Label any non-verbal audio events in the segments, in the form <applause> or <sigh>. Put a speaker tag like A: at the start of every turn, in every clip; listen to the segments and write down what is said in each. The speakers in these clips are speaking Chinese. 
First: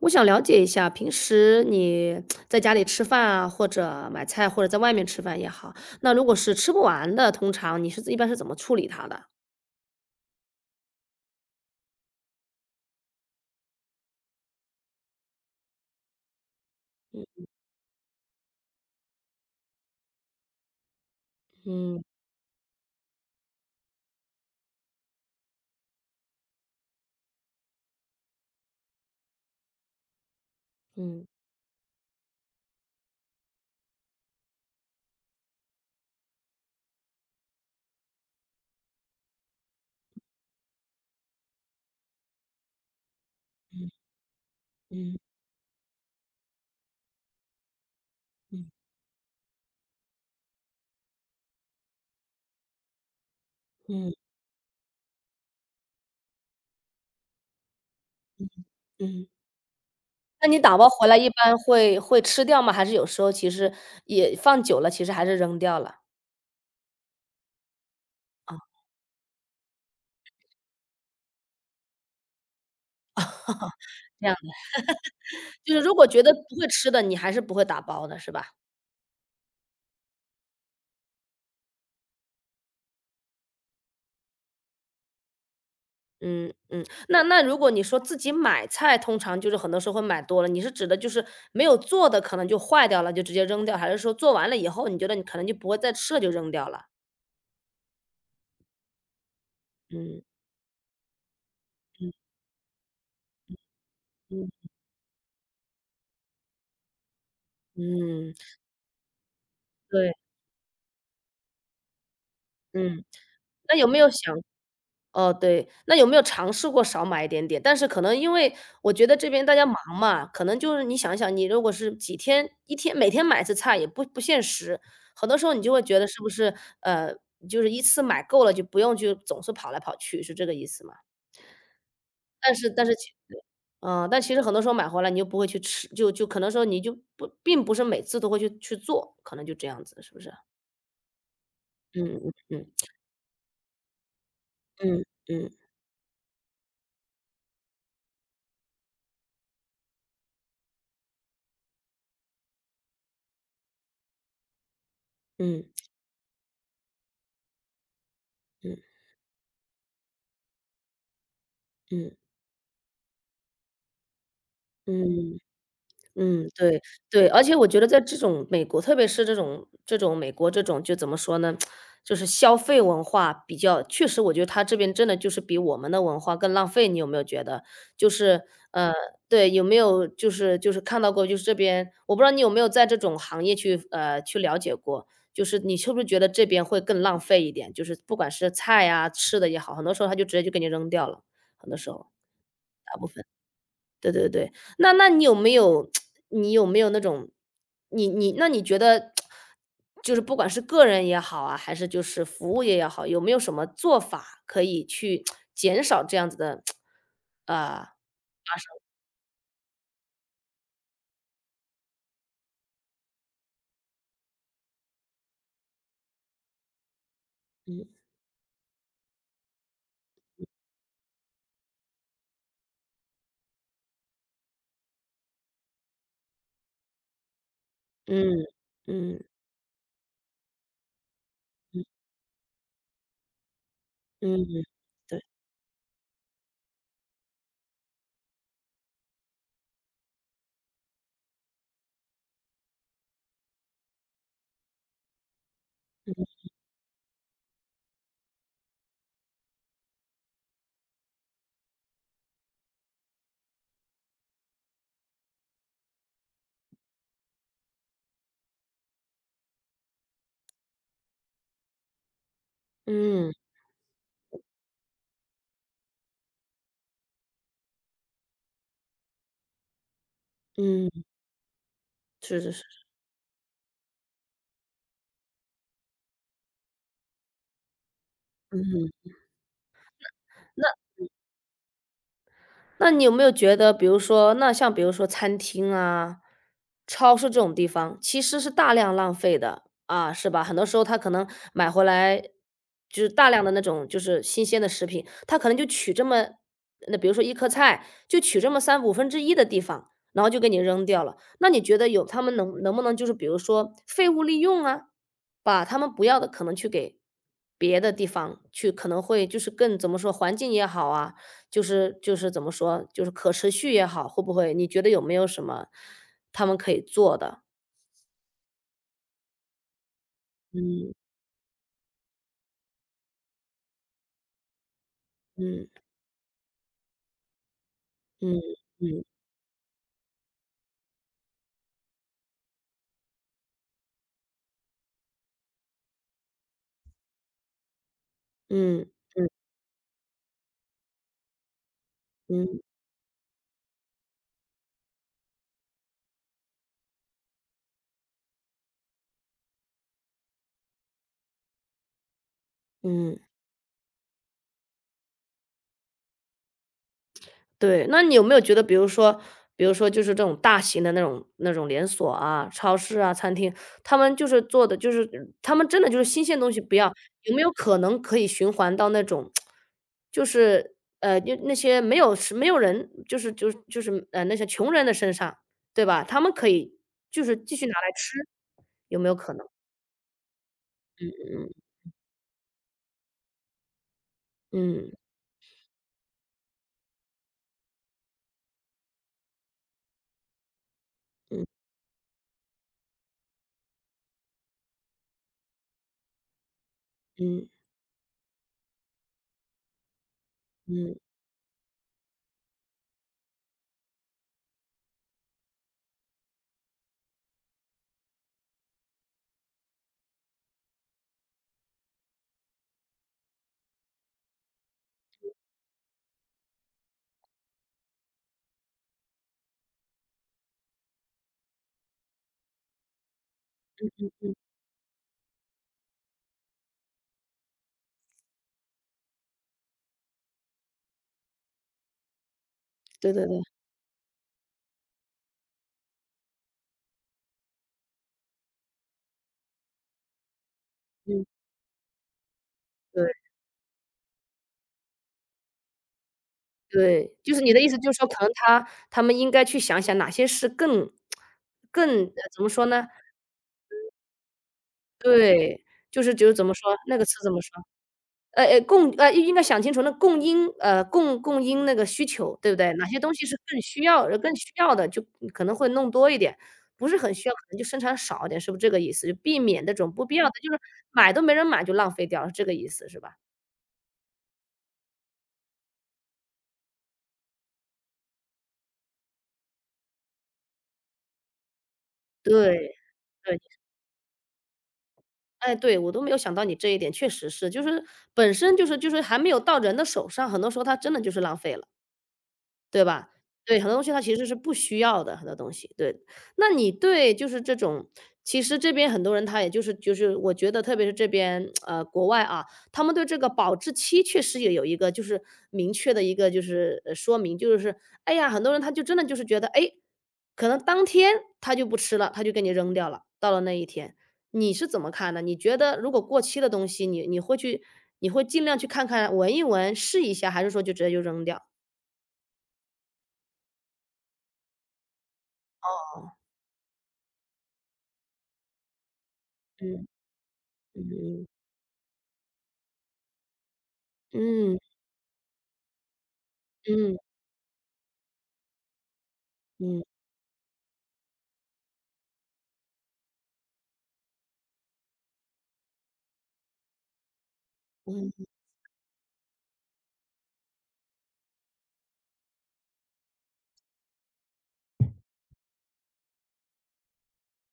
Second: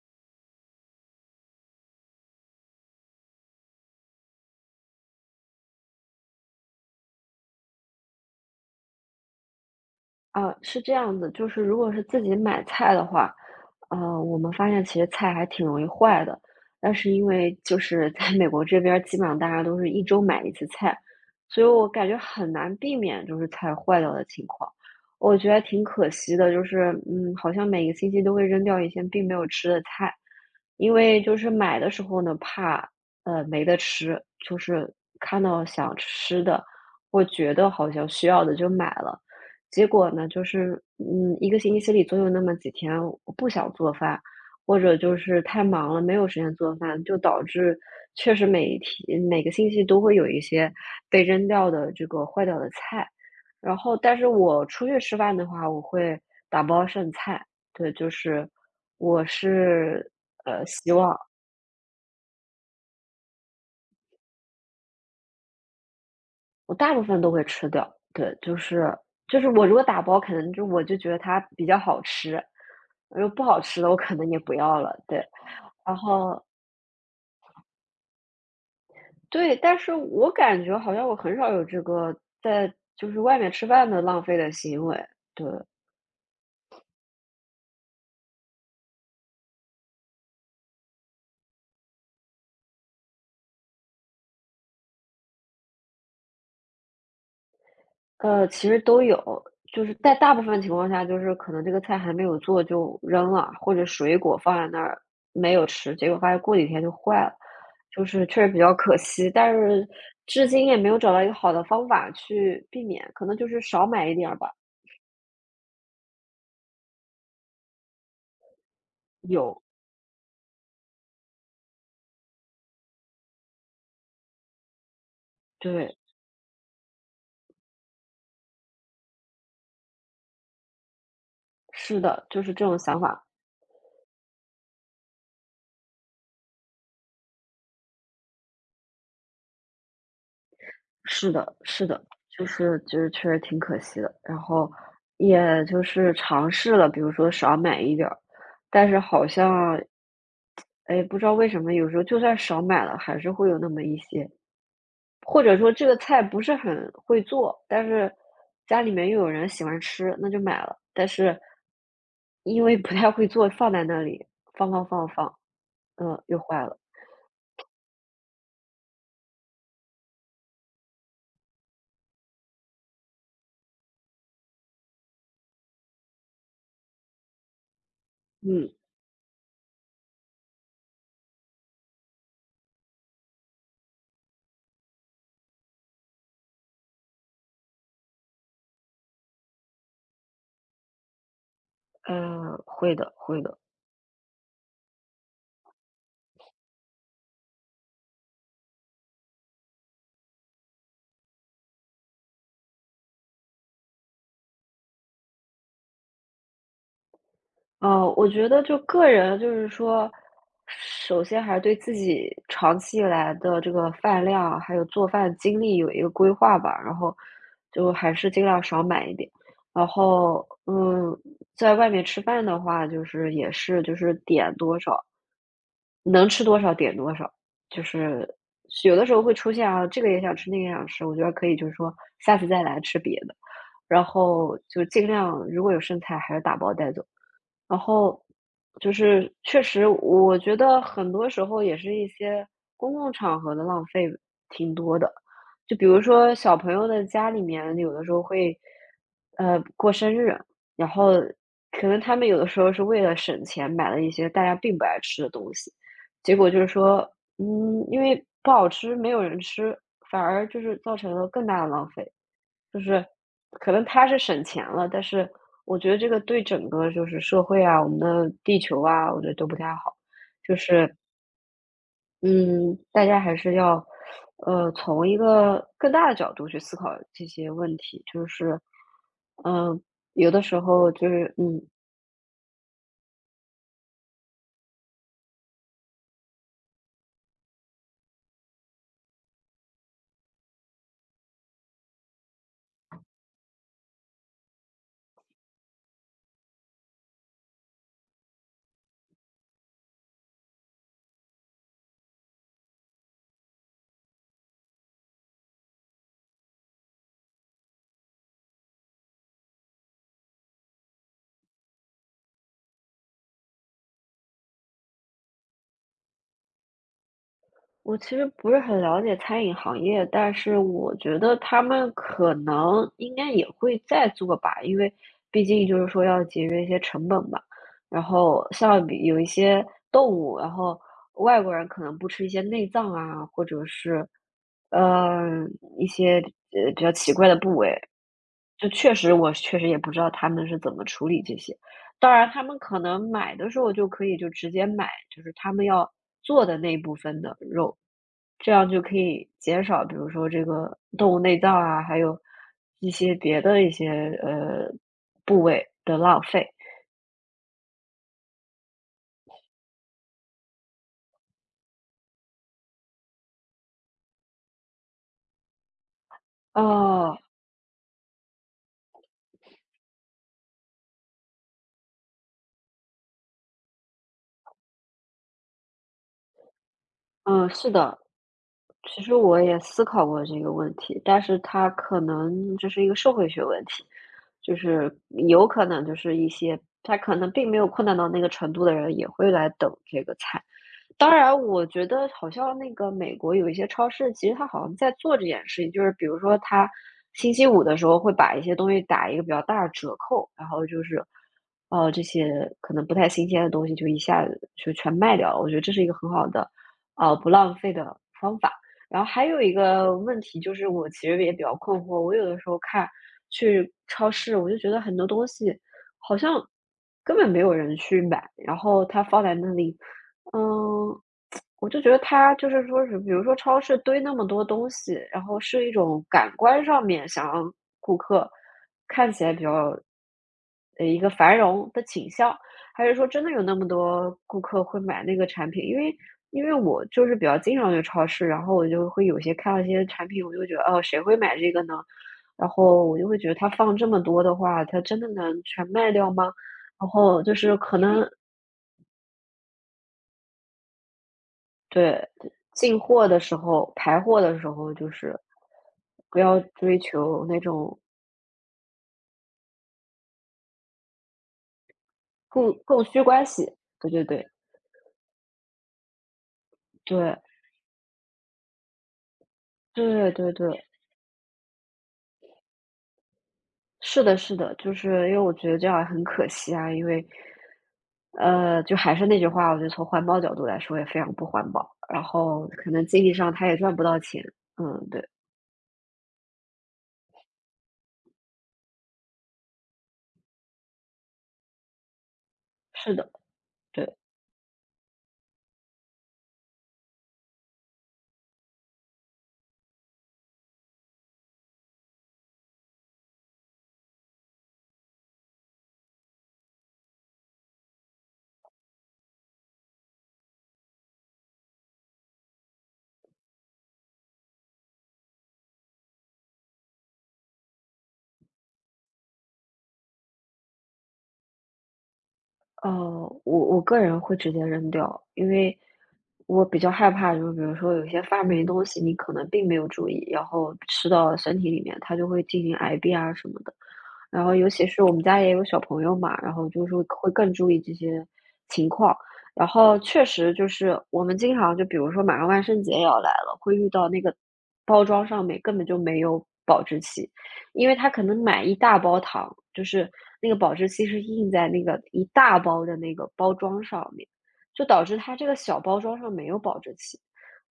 A: 我想了解一下，平时你 <tsk> 在家里吃饭啊，或者买菜，或者在外面吃饭也好，那如果是吃不完的，通常你是一般是怎么处理它的？
B: 啊，是这样子，就是如果是自己买菜的话，我们发现其实菜还挺容易坏的。但是因
A: 嗯
B: 为就是在美国这边儿基本上大家都是一周买一次菜，所以我
A: 嗯
B: 感觉很难避免就是菜坏掉的情况。我觉得挺可惜的，就是好像每个星期都会扔掉一些并没有吃的菜，因为
A: 嗯
B: 就是买的时候呢，怕没得吃，就是看到想吃的或觉得好像需要的就买了。结果呢，就是，一个星期里总有那么几天我不想做饭，或者
A: 嗯
B: 就是太忙了，没有时间做饭，就导致确实每
A: 嗯
B: 一天每个星期都会有一些被扔掉的这个坏掉的菜。然后，
A: 嗯
B: 但是我出去吃饭的话，我会打包剩菜，对，就是我
A: 嗯。
B: 是，
A: 那你打包
B: 希
A: 回来
B: 望
A: 一般会会吃掉吗？还是有时候其实也放久了，其实还是扔掉了？
B: 我大部分都会吃掉，对，
A: 啊，
B: 就是我如果打包，可能就我就觉得它比较好吃，如果不好吃的我可
A: 这
B: 能
A: 样
B: 也
A: 的
B: 不要了，对。
A: 就是如
B: 然
A: 果觉得
B: 后
A: 不会吃的，你还是不会打包的，是吧？
B: 对，但是我感觉好像我很少有这个在就是外面吃饭的浪费的行为，对。
A: 嗯嗯，那那如果你说自己买菜，通常就是很多时候会买多了，你是指的就是没有做的可能就坏掉了，就直接扔掉，还是说做完了以后，你觉得你可能就不会再吃了，就扔掉了？
B: 其实都有，就是在
A: 嗯
B: 大部分情况下，就是可能这个菜还没有做就扔了，或者水果
A: 嗯
B: 放在那儿没有吃，结果发现过几天就坏了，就是
A: 嗯，
B: 确实比较可惜。但是
A: 对，
B: 至今也没有找到一个好的方法去避
A: 嗯，
B: 免，可能就是
A: 那有
B: 少
A: 没
B: 买
A: 有
B: 一点
A: 想
B: 儿吧。
A: 哦，对，那有没有尝试过少买一点点？但是可能因为我觉得这边大
B: 有，
A: 家忙嘛，可能就是你想一想，你如果是几天一天每天买一次菜也不不现实，很多时候你就会
B: 对，
A: 觉得是不是，呃，就是一次买够了，就不用去总是跑来跑去，是这个意思吗？
B: 是的，就是
A: 但
B: 这
A: 是
B: 种
A: 但是
B: 想
A: 其
B: 法。
A: 嗯，但其实很多时候买回来你又不会去吃，就就可能说你就不并不是每次都会去去做，可能就这样子，是不是？
B: 是的，是的，
A: 嗯
B: 就
A: 嗯
B: 是就是确实挺可惜的。然后
A: 嗯嗯嗯
B: 也就是尝试了，比如说少买一点儿，但是好像，哎，不知道为什么有时候就算少买了，还是会有那么一些，或者
A: 嗯
B: 说这个菜不是很会做，但是
A: 嗯
B: 家里面又有人喜欢吃，那就买了。但是因为不太会做，放在那里，放放
A: 嗯
B: 放放，
A: 嗯。
B: 嗯，又
A: 嗯，
B: 坏了。
A: 对，对，而且我觉得在这种美国，特别是这种这种美国这种就怎么说呢，就是消费文化比较，确实我觉得他这边真的就是比我们的文化更浪费，你有没有觉得？就是，
B: 嗯，
A: 呃，对，有没有就是就是看到过，就是这边，我不知道你有没有在这种行业去去了解过，就是你是不是觉得这边会更浪费一点？就是不管是菜呀吃的也好，很多时候他就直接就给你扔掉了，很多时候。
B: 会
A: 部
B: 的，
A: 分。
B: 会的。
A: 对对对，那那你有没有 <tsk> 你有没有那种你你那你觉得 <tsk> 就是不管是个人也好啊，还是就是服务业也好，有没有什么做法可以去 <tsk> 减少这样子的 <tsk> 啊，
B: 我觉得就个人就是说，首先还是对自己长期以来的这个饭量，还有做饭精力有一个规划吧，然后
A: 嗯，
B: 就还是尽量少买一点。然后，在外面吃饭的话，就是也是就是点多少，能吃多少点多少，就是
A: 嗯，
B: 有的时
A: 嗯，
B: 候会出现啊，这个也想吃，那个也想吃，我觉得可以就是
A: 嗯，
B: 说下次再来吃别的，然
A: 嗯，
B: 后就尽
A: 对，
B: 量如果有剩菜还是打包带走。然后就是确实，我觉得很多时候也是一些公共场合的浪费挺多的。就比如说小朋友的家里面，有的时候会，过生日，然后可能他们有的时候是为了省钱买了一些大家并不爱吃的东西，结果就是说，因为不好吃，没有人吃，反而就是造成了更大的浪费。就是
A: 嗯，
B: 可能他是省钱了，但是我觉得这个对整个就是社会啊，我们的地球啊，我觉得都不太好。就
A: 嗯，
B: 是，
A: 是是是，
B: 嗯，大家还是要，从一个更大的角度去思考这些问题。就是，
A: 嗯。
B: 嗯、呃有的时候就是，嗯，
A: 那你有没有觉得，比如说，那像比如说餐厅啊、超市这种地方，其实是大量浪费的啊，是吧？很多时候他可能买回来就是大量的那种就是新鲜的食品，他可能就取这么，那比如说一颗菜，就取这么三五分之一的地方，然后就给你扔掉了。那你觉得有他们能能不能就是比如说废物利用啊，把他们不要的可能去给别的地方去，可能会就是更怎么说环境也好啊，就是就是怎么说，就是可持续也好，会不会你觉得有没有什么他们可以做的？
B: 我其实不是很了解餐饮行业，但是
A: 嗯，
B: 我觉得他们可能应该也会再做吧，因为毕竟
A: 嗯，
B: 就是说要节约一些成本吧。然
A: 嗯，
B: 后像
A: 嗯，
B: 比有一些动物，然后外国人可能不吃一些内脏啊，或者是嗯一些比较奇怪的部位，就
A: 嗯，
B: 确实我确实也不知道他们是怎么处理这些。当然他们
A: 嗯，
B: 可能买的时候就可以就直接买，就是他们要做的那部分的肉，这样就可以减少，比如说这个动物内脏啊，还有一些
A: 嗯。
B: 别的一些，呃，部位的浪费。
A: 对，那你有没有觉得，比如说比如说就是这种大型的那种那种连锁啊、超市啊、餐厅，他们就是做的就是他们真的就是新鲜东西不要，
B: 哦，
A: 有没有可能可以循环到那种，就是，就那些没有是没有人就是就是就是，那些穷人的身上，对吧？他们可以就是
B: 嗯，
A: 继续
B: 是
A: 拿来
B: 的。
A: 吃，有
B: 其
A: 没有
B: 实
A: 可
B: 我
A: 能？
B: 也思考过这个问题，但是
A: 嗯，
B: 它可能这是一个社会学问题，就
A: 嗯，
B: 是有可能就是一些他可能并没有困难到那个程度的人也会来等这个菜，当然，我觉得好像那个美国有一些超市，其实它好像在做这件事情，就是比如说它星期
A: 嗯，
B: 五的时候会把一些东西打一个比较大的折扣，然后就
A: 嗯，
B: 是，这些可能不太新鲜的东西就一下子就全卖掉了。我觉得这是一个很好的，不浪费的方法。然后还有一个问题就是，我其实也比较困惑，我有的时候看去超市，我就觉得很多东西好像根本没有人去买，然后它放在那里。嗯，我就觉得它就是说是比如说超市堆那么多东西，然后是一种感官上面想让顾客看起来比较一个繁荣的景象，还是说
A: 对
B: 真
A: 对
B: 的
A: 对，
B: 有那么多顾客会买那个产品？因为我就是比较经常去超市，然后我就会有些看到一些产品，我就会觉得，哦，谁会
A: 嗯，
B: 买这个呢？然后我就
A: 对。
B: 会觉得它放这么多的话，它真的能全卖掉吗？然
A: 对，
B: 后
A: 就
B: 就
A: 是你
B: 是
A: 的意思
B: 可
A: 就是
B: 能
A: 说，可能他他们应该去想想哪些是更更
B: 对，
A: 怎么说
B: 进
A: 呢？
B: 货的时候排货的时候就是
A: 对，就是
B: 不
A: 就是
B: 要
A: 怎么说，
B: 追
A: 那个词
B: 求
A: 怎
B: 那
A: 么说？
B: 种
A: 应该想清楚那供供应那个需求，对不对？
B: 供
A: 哪些
B: 需
A: 东西
B: 关
A: 是
B: 系，
A: 更需
B: 对
A: 要
B: 对对，
A: 更需要的，就可能会弄多一点，不是很
B: 对，
A: 需要，可能就生产少一点，是不是这个意思？就避免那种不
B: 对
A: 必要的，
B: 对
A: 就是
B: 对，
A: 买都没人买就浪费掉了，是这个意思是吧？
B: 是的是的，就是因为我觉得这样很可惜啊，因为就还是那句话，我觉得从环保角度来说也非常不环保，然后
A: 对，
B: 可能经济上
A: 对。
B: 他也赚不到钱，嗯，对，
A: 哎，对，我都没有想到你这一点，确实是，就是本身就是就是还没有到人的手上，很多时候它真的就是浪费了。对
B: 是
A: 吧？
B: 的，
A: 对，很多东西
B: 对。
A: 它其实是不需要的，很多东西，对。那你对就是这种其实这边很多人他也就是就是我觉得特别是这边，国外啊，他们对这个保质期确实也有一个就是明确的一个就是，说明，就是哎呀，很多人他就真的就是觉得，哎，可能当天他就不吃了，他就给你扔掉了，到了那一天。你是怎么看呢？你觉得如果过期的东西，你你会去你会尽量去看看、闻一闻、试一下，还是说就直接就扔掉？
B: 哦，我个人会直接扔掉，因为我比较害怕，就是比如说有些发霉的东西，你可能并没有
A: 嗯，
B: 注意，然后吃到
A: 嗯。
B: 身体里面，它就会进行癌变啊什么的。然后尤
A: 嗯
B: 其是我们家也有小朋友嘛，然后就是
A: 嗯
B: 会更注意这些情况。然后
A: 嗯。
B: 确实就是我们经常就比如说马上万圣节也要来了，会遇到那个包装上面根本就没有保质期，因为他可能买一大包糖，就是那个保质期是印在那个一大包的那个包装上面，就导致他这个小包装上没有保质期。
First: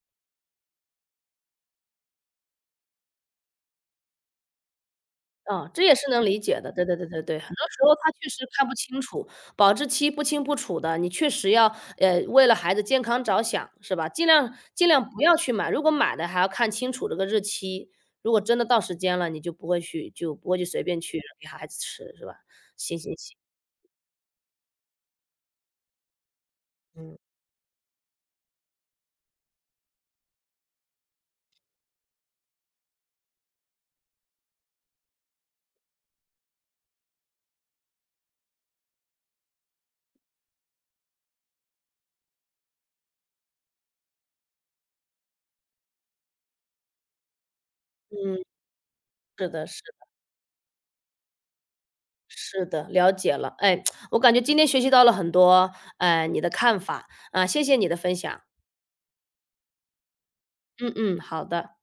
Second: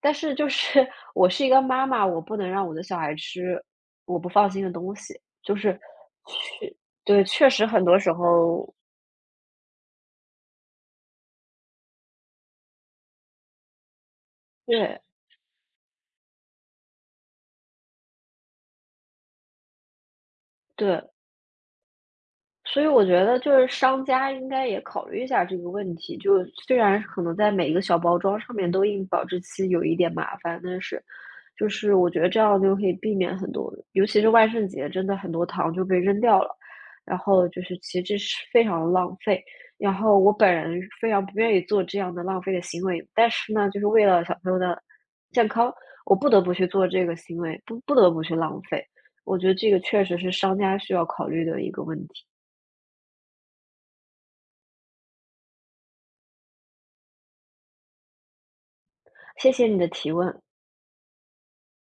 B: 但是就是 <laughs> 我是一个妈妈，我不能让我的小孩吃我不放心的东西，就
A: 啊，
B: 是
A: 这也是能理解的，
B: 确
A: 对对对对
B: 对，
A: 对，很
B: 确
A: 多
B: 实
A: 时
B: 很
A: 候
B: 多
A: 他
B: 时
A: 确实看不
B: 候
A: 清楚，保质期不清不楚的，你确实要，为了孩子健康着想，是吧？尽量尽
B: 对，
A: 量不要去买，如果买的，还要看清楚这个日期，如果真的到时间了，你就不会去就不会去随便
B: 对。
A: 去给孩子吃，是吧？
B: 所以
A: 行
B: 我
A: 行
B: 觉
A: 行，
B: 得就是商家应该也考虑一下这个问题，就虽然
A: 嗯
B: 可能在每一个小包装上面都印保质期有一点麻烦，但是就是我觉得这样就可以避免很多，尤其是万圣节，真的很多糖就被扔掉了，然后就是其实这是非常浪费。然后我本人非常不愿意做这样的浪费的行为，但是呢，就是为了小朋友的健康，我不得不去做这个行为，不得不去
A: 嗯，
B: 浪费。我觉
A: 是
B: 得
A: 的，
B: 这个
A: 是
B: 确实是商家需要考虑的一个问题。
A: 是的，了解了，哎，<tsk> 我感觉今天学习到了很多，你的看法，啊，谢谢你的分享，
B: 谢谢你的提问。
A: 嗯嗯，好的。